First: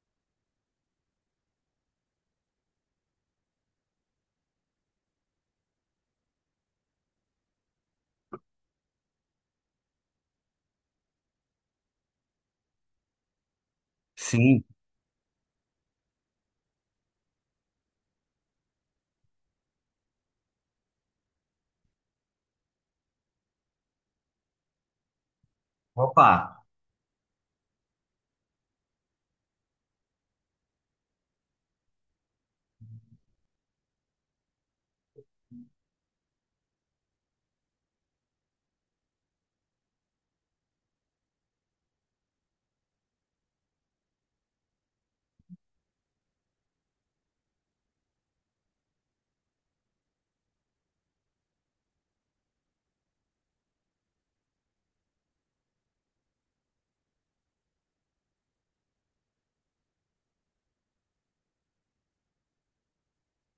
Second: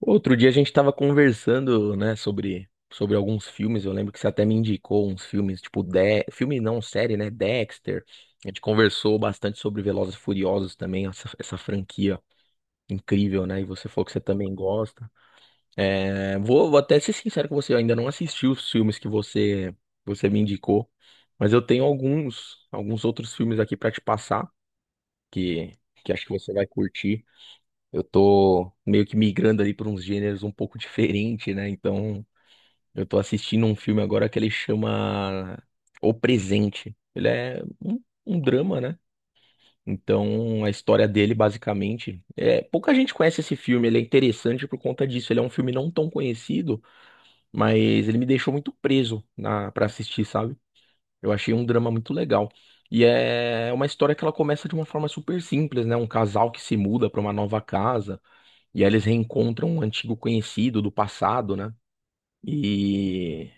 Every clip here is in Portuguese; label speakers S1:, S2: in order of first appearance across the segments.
S1: Outro dia a gente estava conversando, né, sobre alguns filmes. Eu lembro que você até me indicou uns filmes, tipo, filme não, série, né? Dexter. A gente conversou bastante sobre Velozes e Furiosos também, essa franquia incrível, né? E você falou que você também
S2: Sim,
S1: gosta. É, vou até ser sincero com você, eu ainda não assisti os filmes que você me indicou, mas eu tenho alguns outros filmes aqui para te passar, que, que acho que você vai curtir. Eu tô meio que migrando ali para uns gêneros um pouco diferente, né? Então, eu tô assistindo um filme agora que ele chama O Presente. Ele é um drama, né? Então, a história dele, basicamente, é pouca gente conhece esse filme. Ele é interessante por conta disso. Ele é um filme não tão conhecido, mas ele me deixou muito preso na para assistir, sabe? Eu achei um drama muito legal. E é uma história que ela começa de uma forma super simples, né? Um casal que se muda para uma nova casa. E aí eles reencontram um antigo conhecido do passado, né? E,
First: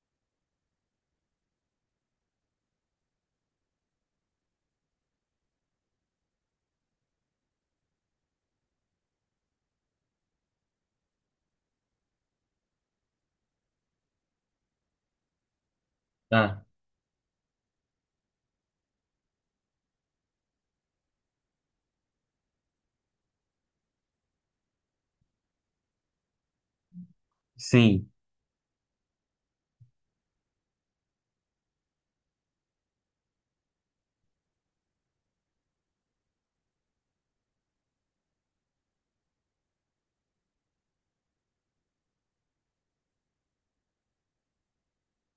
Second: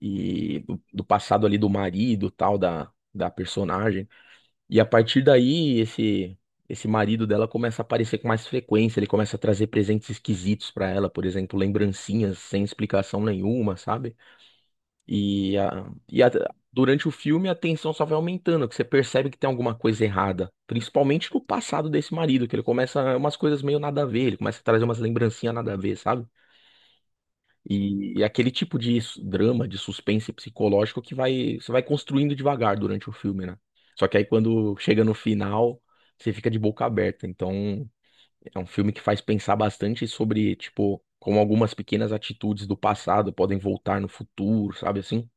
S1: e do passado ali do marido, tal, da personagem. E a partir daí, esse marido dela começa a aparecer com mais frequência. Ele começa a trazer presentes esquisitos pra ela, por exemplo, lembrancinhas sem explicação nenhuma, sabe? E, a, e a-
S2: Ah,
S1: Durante o filme a tensão só vai aumentando, que você percebe que tem alguma coisa errada. Principalmente no passado desse marido, que ele começa umas coisas meio nada a ver, ele começa a trazer umas lembrancinhas nada a ver, sabe?
S2: sim.
S1: E, aquele tipo de drama, de suspense psicológico que vai, você vai construindo devagar durante o filme, né? Só que aí quando chega no final, você fica de boca aberta. Então, é um filme que faz pensar bastante sobre, tipo, como algumas pequenas atitudes do passado podem voltar no futuro, sabe assim?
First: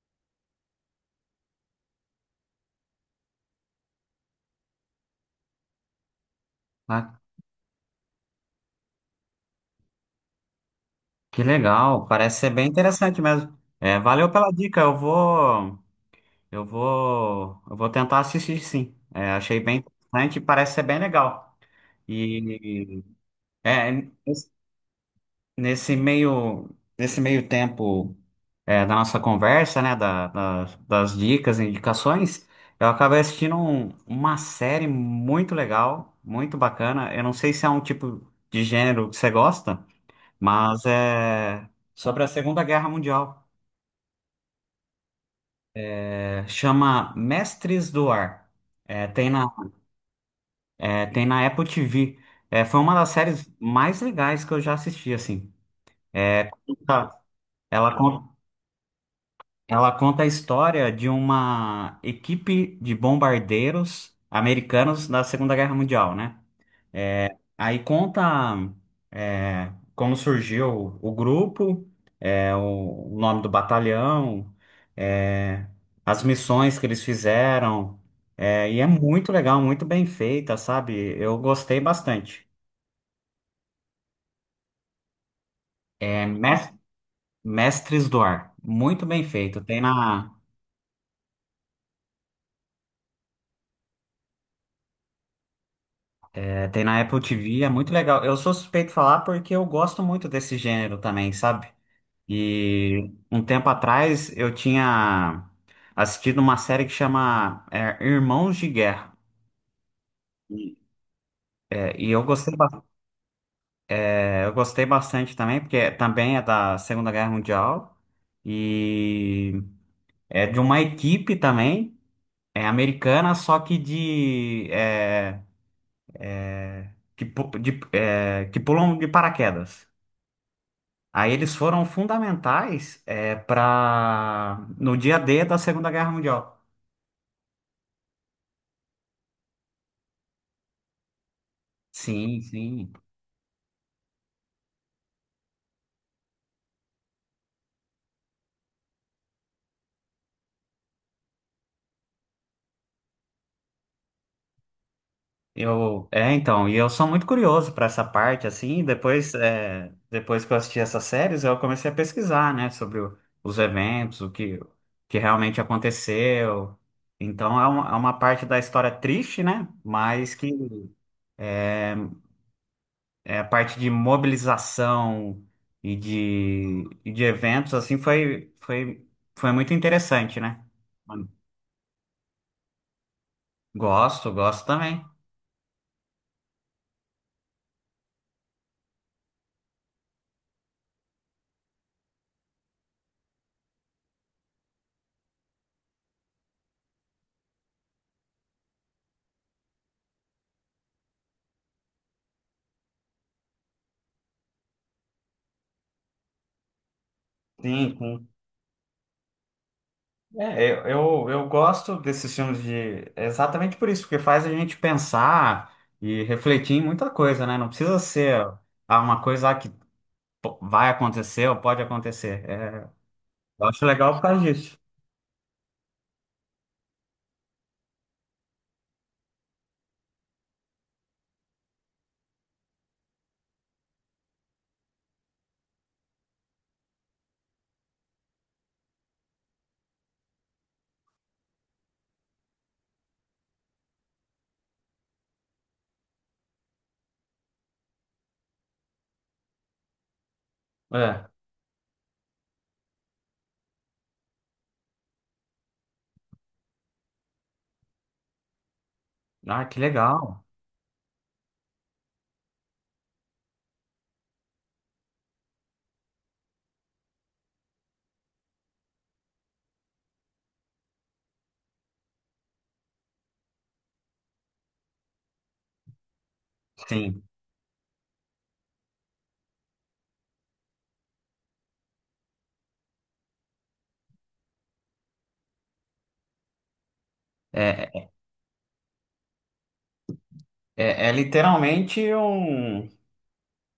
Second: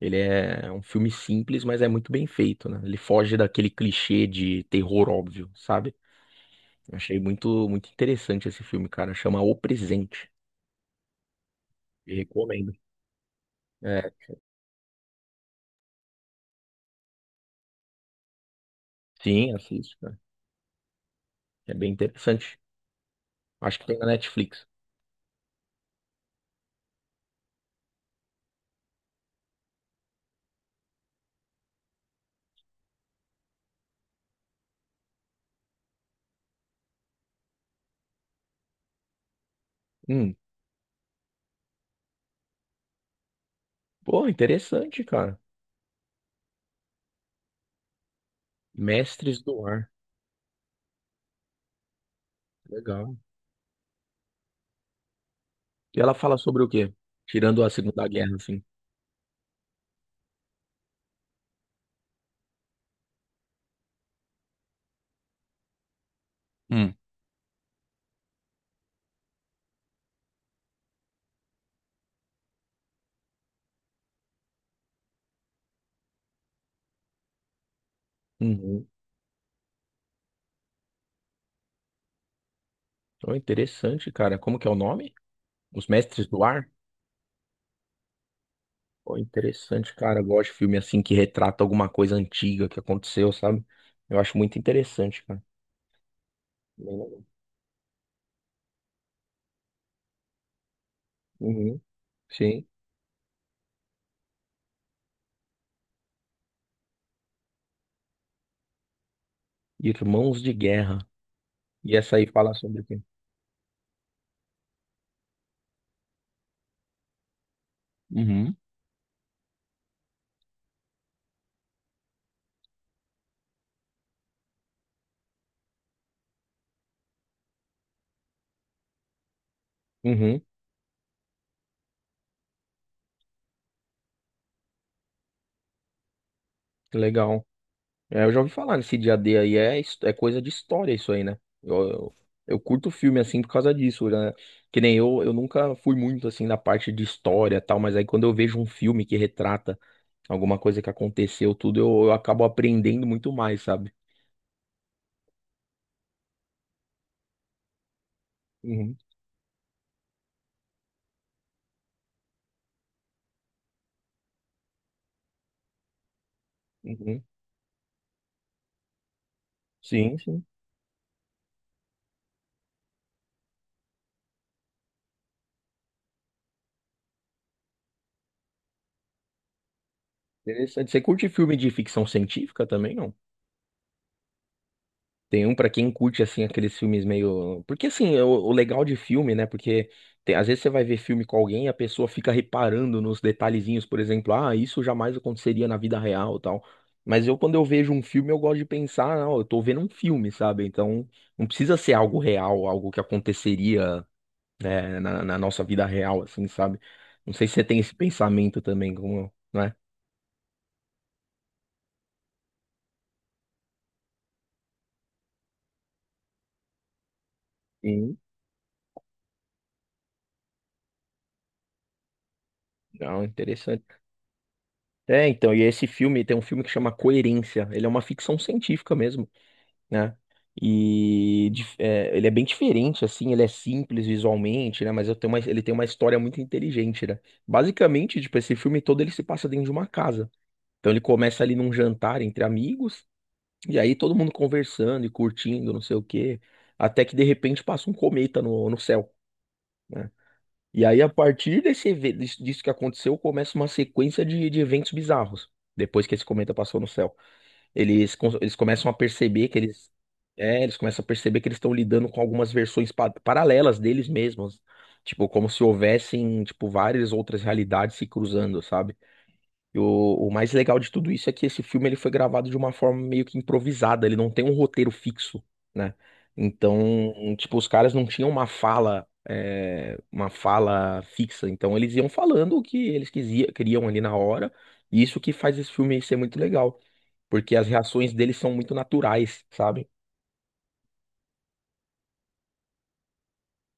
S1: Ele é um filme simples, mas é muito bem feito, né? Ele foge daquele clichê de terror óbvio, sabe? Eu Achei
S2: Ah,
S1: muito, muito interessante esse filme, cara. Chama O Presente.
S2: que legal.
S1: E
S2: Parece ser bem
S1: recomendo.
S2: interessante mesmo. É,
S1: É,
S2: valeu pela dica. Eu vou tentar assistir, sim. É,
S1: sim,
S2: achei bem
S1: assiste.
S2: interessante e parece ser bem legal.
S1: É bem interessante.
S2: E
S1: Acho que
S2: é,
S1: tem na
S2: nesse
S1: Netflix.
S2: nesse meio, meio tempo da nossa conversa, né, das dicas, indicações, eu acabei assistindo uma série muito legal, muito bacana. Eu não sei se é um tipo de gênero que você gosta.
S1: Hum,
S2: Mas é sobre a Segunda Guerra Mundial.
S1: pô, interessante, cara.
S2: É, chama Mestres do Ar. É, tem
S1: Mestres
S2: na,
S1: do Ar.
S2: é, tem na Apple TV. É, foi uma das
S1: Legal.
S2: séries mais legais que eu já assisti, assim.
S1: E ela fala sobre o quê?
S2: Tá.
S1: Tirando a
S2: Ela
S1: Segunda
S2: conta,
S1: Guerra, assim.
S2: ela conta a história de uma equipe de bombardeiros americanos da Segunda Guerra Mundial, né?
S1: Hum.
S2: Aí conta como surgiu o grupo, o nome do batalhão, é, as missões que eles fizeram. É, e
S1: Uhum.
S2: é muito legal, muito bem feita, sabe? Eu gostei bastante.
S1: Pô, interessante, cara. Como que é o nome? Os Mestres
S2: É
S1: do Ar?
S2: Mes- Mestres do Ar, muito
S1: Pô,
S2: bem feito.
S1: interessante, cara. Eu gosto de filme assim que retrata alguma coisa antiga que aconteceu, sabe? Eu acho muito interessante, cara.
S2: É, tem
S1: Bem
S2: na Apple
S1: legal.
S2: TV, é muito legal. Eu sou suspeito de falar porque eu gosto muito desse gênero também, sabe?
S1: Uhum. Sim.
S2: E um tempo atrás eu tinha assistido uma série que chama Irmãos de Guerra.
S1: Irmãos de
S2: E,
S1: Guerra. E
S2: e
S1: essa aí fala sobre o quê?
S2: eu gostei bastante também, porque também é da Segunda Guerra Mundial
S1: Uhum.
S2: e é de uma equipe também, é americana, só que de, é, que, pu- de- é, que pulam de paraquedas.
S1: Uhum.
S2: Aí eles foram fundamentais para no dia D da Segunda Guerra Mundial.
S1: Legal. É, eu já ouvi falar nesse dia D aí, é, é coisa de história isso aí, né?
S2: Sim,
S1: Eu curto
S2: sim.
S1: filme assim por causa disso, né? Que nem eu, nunca fui muito assim na parte de história e tal, mas aí quando eu vejo um filme que retrata alguma coisa que aconteceu, tudo, eu acabo aprendendo muito mais, sabe?
S2: Então, eu sou muito curioso para essa parte, assim,
S1: Uhum,
S2: depois que eu assisti essas séries, eu comecei a pesquisar, né, sobre os eventos, o que realmente aconteceu.
S1: uhum.
S2: Então, é uma parte da história triste, né,
S1: Sim,
S2: mas
S1: sim.
S2: que é a parte de mobilização e de eventos, assim, foi muito interessante, né?
S1: Interessante. Você curte filme de ficção científica também, não?
S2: Gosto, gosto também.
S1: Tem um pra quem curte, assim, aqueles filmes meio. Porque, assim, é o legal de filme, né? Porque às vezes você vai ver filme com alguém e a pessoa fica reparando nos detalhezinhos, por exemplo, ah, isso jamais aconteceria na vida real, e tal. Mas eu, quando eu vejo um filme, eu gosto de pensar, não, eu tô vendo um filme, sabe? Então, não precisa ser algo real, algo que aconteceria, né, na nossa vida real, assim, sabe? Não sei se você tem esse
S2: Sim.
S1: pensamento também, como, né?
S2: É, eu, eu gosto desses filmes de exatamente por isso, porque faz a gente pensar e refletir em muita coisa, né? Não precisa
S1: Sim.
S2: ser uma coisa que vai acontecer ou pode acontecer.
S1: Não,
S2: Eu acho
S1: interessante.
S2: legal por causa disso.
S1: É, então, e esse filme tem um filme que chama Coerência. Ele é uma ficção científica mesmo, né? E é, ele é bem diferente, assim, ele é simples visualmente, né? Mas eu tenho ele tem uma história muito inteligente, né? Basicamente, tipo, esse filme todo ele se passa dentro de uma casa. Então ele começa ali num jantar entre amigos, e aí todo mundo conversando e curtindo, não sei o quê, até que de repente passa um cometa no céu. Né? E aí, a
S2: É.
S1: partir disso que aconteceu, começa uma sequência de eventos bizarros. Depois que esse cometa passou no céu, eles começam a perceber que
S2: Ah, que
S1: eles.
S2: legal.
S1: É, eles começam a perceber que eles estão lidando com algumas versões paralelas deles mesmos. Tipo, como se houvessem, tipo, várias outras realidades se cruzando, sabe? E o mais legal de tudo isso é que esse filme ele foi gravado de uma forma meio que improvisada, ele não tem um roteiro fixo, né? Então,
S2: Sim.
S1: tipo, os caras não tinham uma fala, uma fala fixa, então eles iam falando o que eles queriam ali na hora, e isso que faz esse filme ser muito legal, porque as
S2: É,
S1: reações deles são muito naturais, sabe?
S2: é literalmente um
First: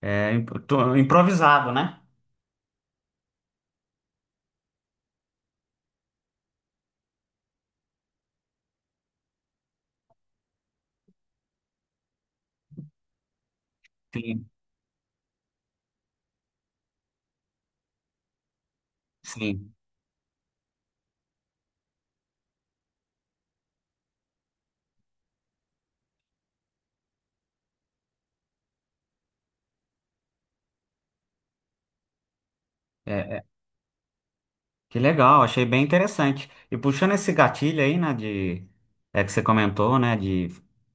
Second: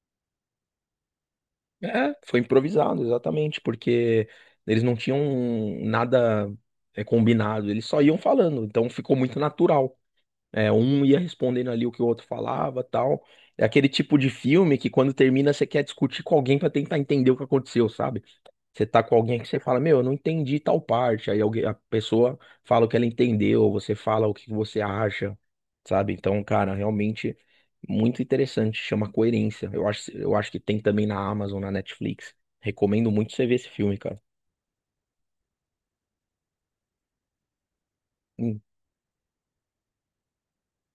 S2: improvisado, né?
S1: É, foi improvisado, exatamente, porque eles não tinham nada, combinado, eles só iam falando, então ficou muito natural. É, um ia respondendo ali o que o outro falava, tal. É aquele tipo de
S2: Sim,
S1: filme que quando termina você quer discutir com alguém pra tentar entender o que aconteceu, sabe? Você tá com alguém que você
S2: sim.
S1: fala, meu, eu não entendi tal parte. Aí alguém, a pessoa fala o que ela entendeu, você fala o que você acha, sabe? Então, cara, realmente muito interessante, chama Coerência. Eu acho que tem também na Amazon, na Netflix. Recomendo muito
S2: É,
S1: você ver esse filme, cara.
S2: que legal, achei bem interessante. E puxando esse gatilho aí, né,
S1: Hum,
S2: de, é que você comentou, né, de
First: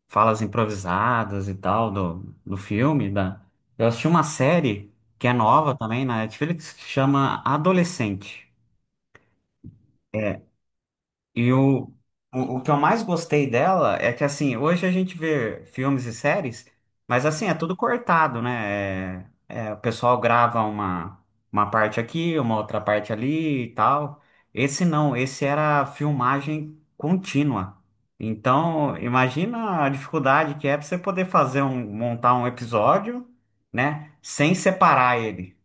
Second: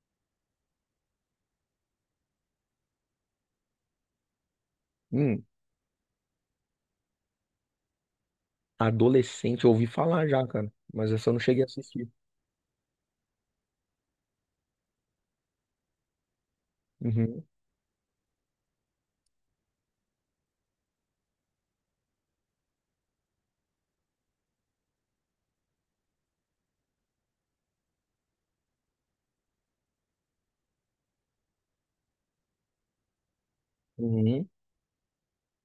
S2: falas improvisadas e tal, eu assisti uma série que é
S1: hum.
S2: nova também na Netflix, que chama Adolescente.
S1: Adolescente, eu ouvi falar já, cara, mas essa eu não
S2: E
S1: cheguei a
S2: o,
S1: assistir.
S2: o que eu mais gostei dela é que, assim, hoje a gente vê filmes e séries, mas,
S1: Uhum,
S2: assim, é tudo cortado, né? O pessoal grava uma parte aqui, uma outra parte ali e tal. Esse não, esse era filmagem contínua. Então, imagina a dificuldade que é para você poder montar um episódio, né?
S1: uhum.
S2: Sem separar ele,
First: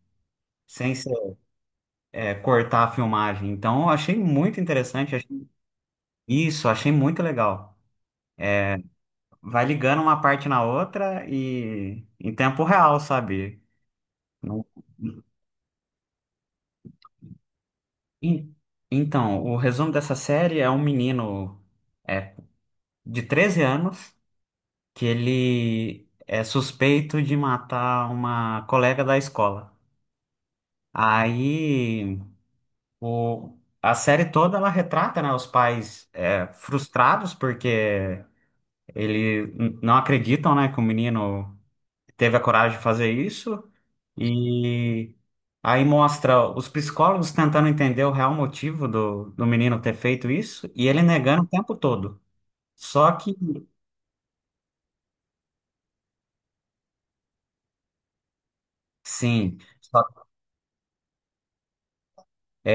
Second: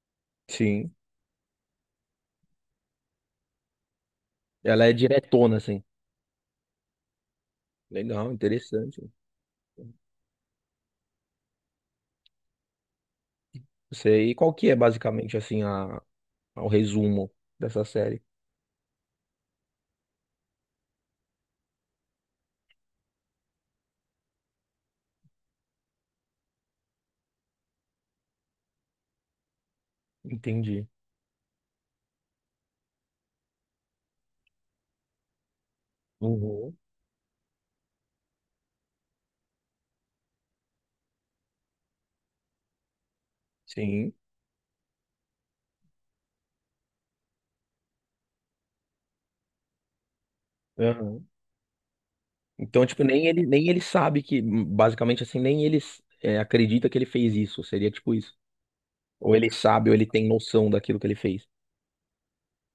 S1: Sim.
S2: sem cortar a filmagem. Então, eu achei muito
S1: Ela é
S2: interessante.
S1: diretona, assim.
S2: Isso, achei muito legal.
S1: Legal, interessante. Não
S2: Vai ligando uma parte na outra e em tempo real, sabe?
S1: sei. E qual
S2: Não-
S1: que é, basicamente, assim, o resumo dessa série?
S2: En- Então, o resumo dessa série é um menino é, de 13 anos que ele é suspeito de matar uma colega da escola.
S1: Entendi.
S2: Aí a série toda ela retrata, né, os pais
S1: Uhum.
S2: frustrados porque ele não acreditam, né, que o menino teve a coragem de fazer isso
S1: Sim.
S2: e aí mostra os psicólogos tentando entender o real motivo do menino ter feito isso e ele
S1: Aham.
S2: negando o tempo todo.
S1: Então, tipo,
S2: Só que,
S1: nem ele sabe que, basicamente, assim, nem ele acredita que ele fez isso. Seria tipo isso. Ou ele
S2: sim,
S1: sabe, ou ele
S2: só-
S1: tem noção daquilo que ele fez.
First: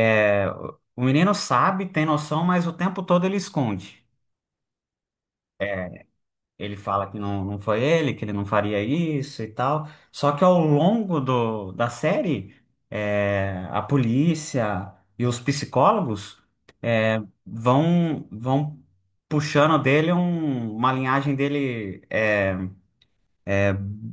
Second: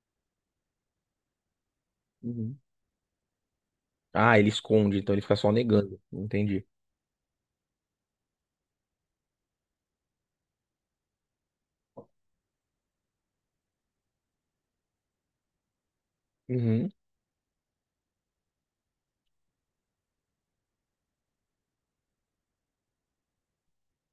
S2: é, o menino sabe, tem noção,
S1: Uhum.
S2: mas o tempo todo ele esconde.
S1: Ah, ele esconde, então ele fica só negando. Entendi.
S2: Ele fala que não, não foi ele, que ele não faria isso e tal. Só que ao longo da série, é, a polícia e os psicólogos
S1: Uhum.
S2: vão puxando dele uma linhagem dele é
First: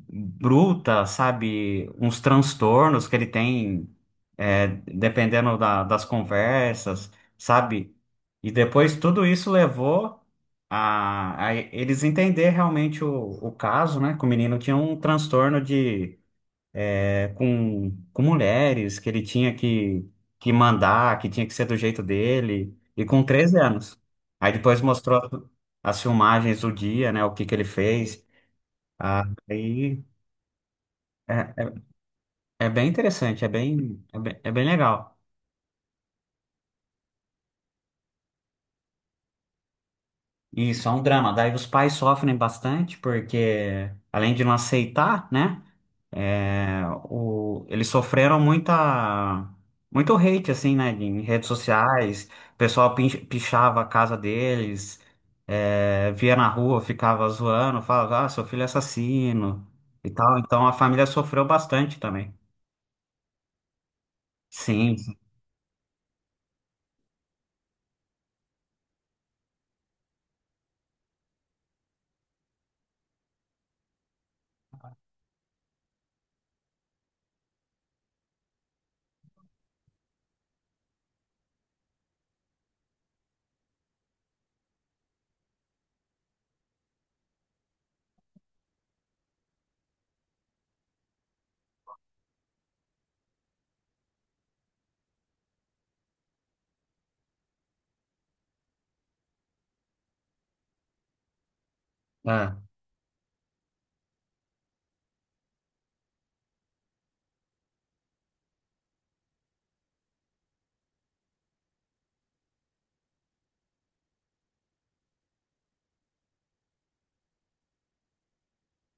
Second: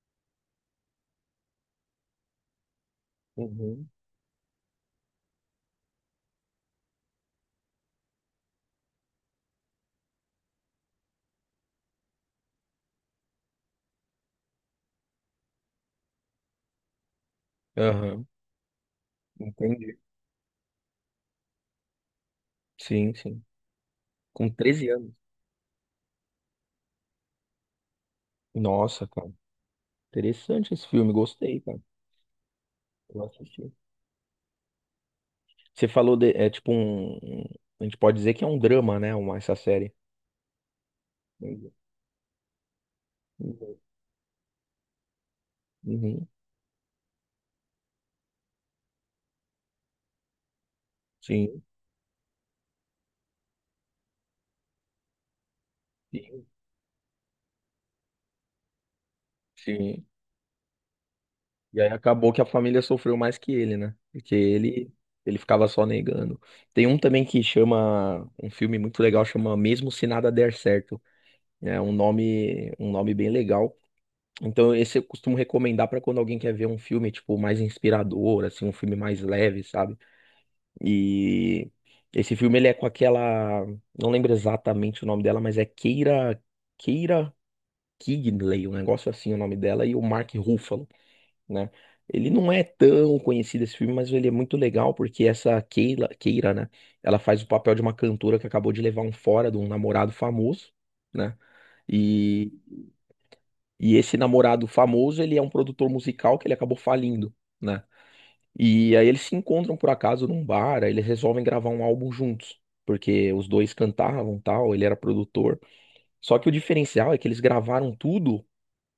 S2: bruta, sabe? Uns transtornos que ele
S1: Uhum.
S2: tem, é, dependendo das conversas, sabe? E depois tudo isso levou a eles entender realmente o caso, né? Que o menino tinha um transtorno com
S1: Aham.
S2: mulheres que ele tinha
S1: Entendi.
S2: que mandar, que tinha que ser do jeito dele, e
S1: Sim,
S2: com
S1: sim.
S2: 13 anos.
S1: Com
S2: Aí depois
S1: 13 anos.
S2: mostrou as filmagens do dia, né, o que que ele fez.
S1: Nossa, cara.
S2: Aí
S1: Interessante esse filme, gostei,
S2: é,
S1: cara.
S2: é bem
S1: Eu
S2: interessante,
S1: assisti.
S2: é bem legal.
S1: Você falou de, é tipo a gente pode dizer que é um drama, né? Uma, essa série.
S2: Isso, é um drama. Daí os pais sofrem bastante, porque além de não aceitar, né?
S1: Uhum,
S2: É, eles sofreram muito hate, assim, né? Em redes
S1: sim,
S2: sociais, o pessoal pichava a casa deles, é, via
S1: sim,
S2: na rua, ficava zoando, falava, ah, seu filho é assassino
S1: sim.
S2: e tal. Então a família sofreu
S1: E aí
S2: bastante
S1: acabou
S2: também.
S1: que a família sofreu mais que ele, né? Porque
S2: Sim, sim,
S1: ele ficava só negando. Tem um também que chama, um filme muito legal, chama Mesmo Se Nada Der Certo. É um nome bem legal. Então esse eu costumo recomendar pra quando alguém quer ver um filme, tipo, mais inspirador, assim, um filme mais leve, sabe? E esse filme ele é com aquela, não lembro exatamente o nome dela, mas é Keira Knightley, um negócio assim o nome dela e o Mark Ruffalo, né? Ele não é tão conhecido esse filme, mas ele é muito legal porque essa Keira, né? Ela faz o papel de uma cantora que acabou de levar um fora de um namorado famoso, né? E
S2: é.
S1: e esse namorado famoso, ele é um produtor musical que ele acabou falindo. Né? E aí eles se encontram por acaso num bar, aí eles resolvem gravar um álbum juntos, porque os dois cantavam, tal, ele era produtor. Só que o diferencial é que eles gravaram tudo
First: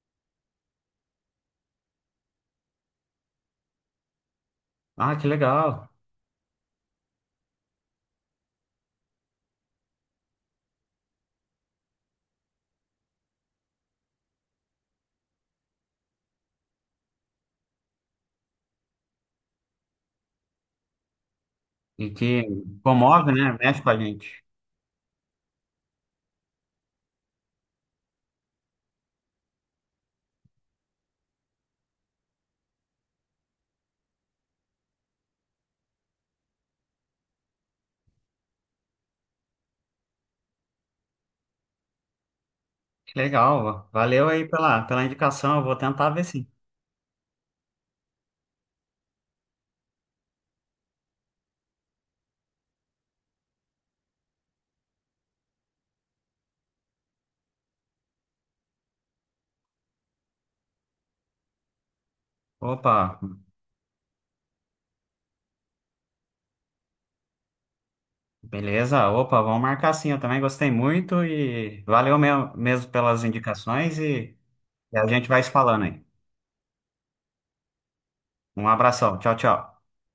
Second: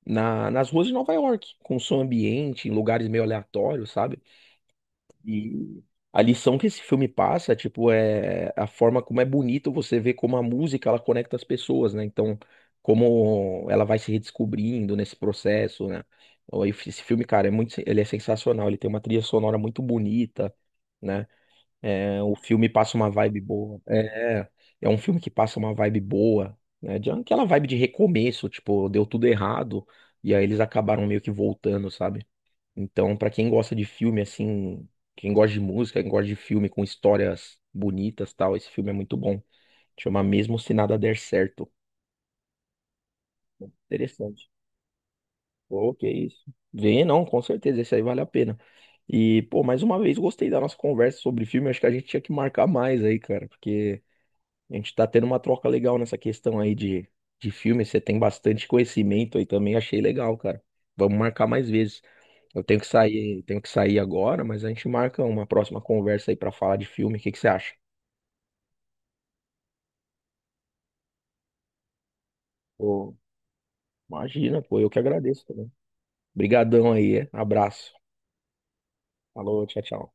S1: nas ruas de Nova York, com som ambiente, em lugares meio aleatórios, sabe?
S2: Ah, que
S1: E
S2: legal.
S1: a lição que esse filme passa, tipo, é a forma como é bonito você ver como a música ela conecta as pessoas, né? Então, como ela vai se redescobrindo nesse processo, né? Ou Esse esse filme, cara, é muito, ele é sensacional, ele tem uma trilha sonora muito bonita, né?
S2: E
S1: É,
S2: que
S1: o filme passa uma
S2: comove,
S1: vibe
S2: né?
S1: boa.
S2: Mexe com a gente.
S1: É um filme que passa uma vibe boa, né? De aquela vibe de recomeço, tipo, deu tudo errado e aí eles acabaram meio que voltando, sabe? Então, pra quem gosta de filme assim, quem gosta de música, quem gosta de filme com histórias bonitas, e tal, esse filme é muito bom. Chama Mesmo Se Nada Der Certo.
S2: Que legal. Valeu
S1: Interessante.
S2: aí pela indicação, eu vou
S1: Pô, que
S2: tentar ver
S1: isso.
S2: sim.
S1: Vê, não, com certeza, esse aí vale a pena. E, pô, mais uma vez gostei da nossa conversa sobre filme, acho que a gente tinha que marcar mais aí, cara, porque a gente tá tendo uma troca legal nessa questão aí de filme. Você tem bastante conhecimento aí também, achei legal, cara. Vamos marcar mais vezes. Eu
S2: Opa.
S1: tenho que sair agora, mas a gente marca uma próxima conversa aí pra falar de filme. O que que você acha?
S2: Beleza, opa, vamos marcar sim. Eu também gostei muito e valeu mesmo, mesmo
S1: Pô,
S2: pelas indicações
S1: imagina, pô, eu que
S2: e a gente vai
S1: agradeço
S2: se
S1: também.
S2: falando aí.
S1: Obrigadão aí, é? Abraço.
S2: Um abração, tchau,
S1: Falou,
S2: tchau.
S1: tchau, tchau.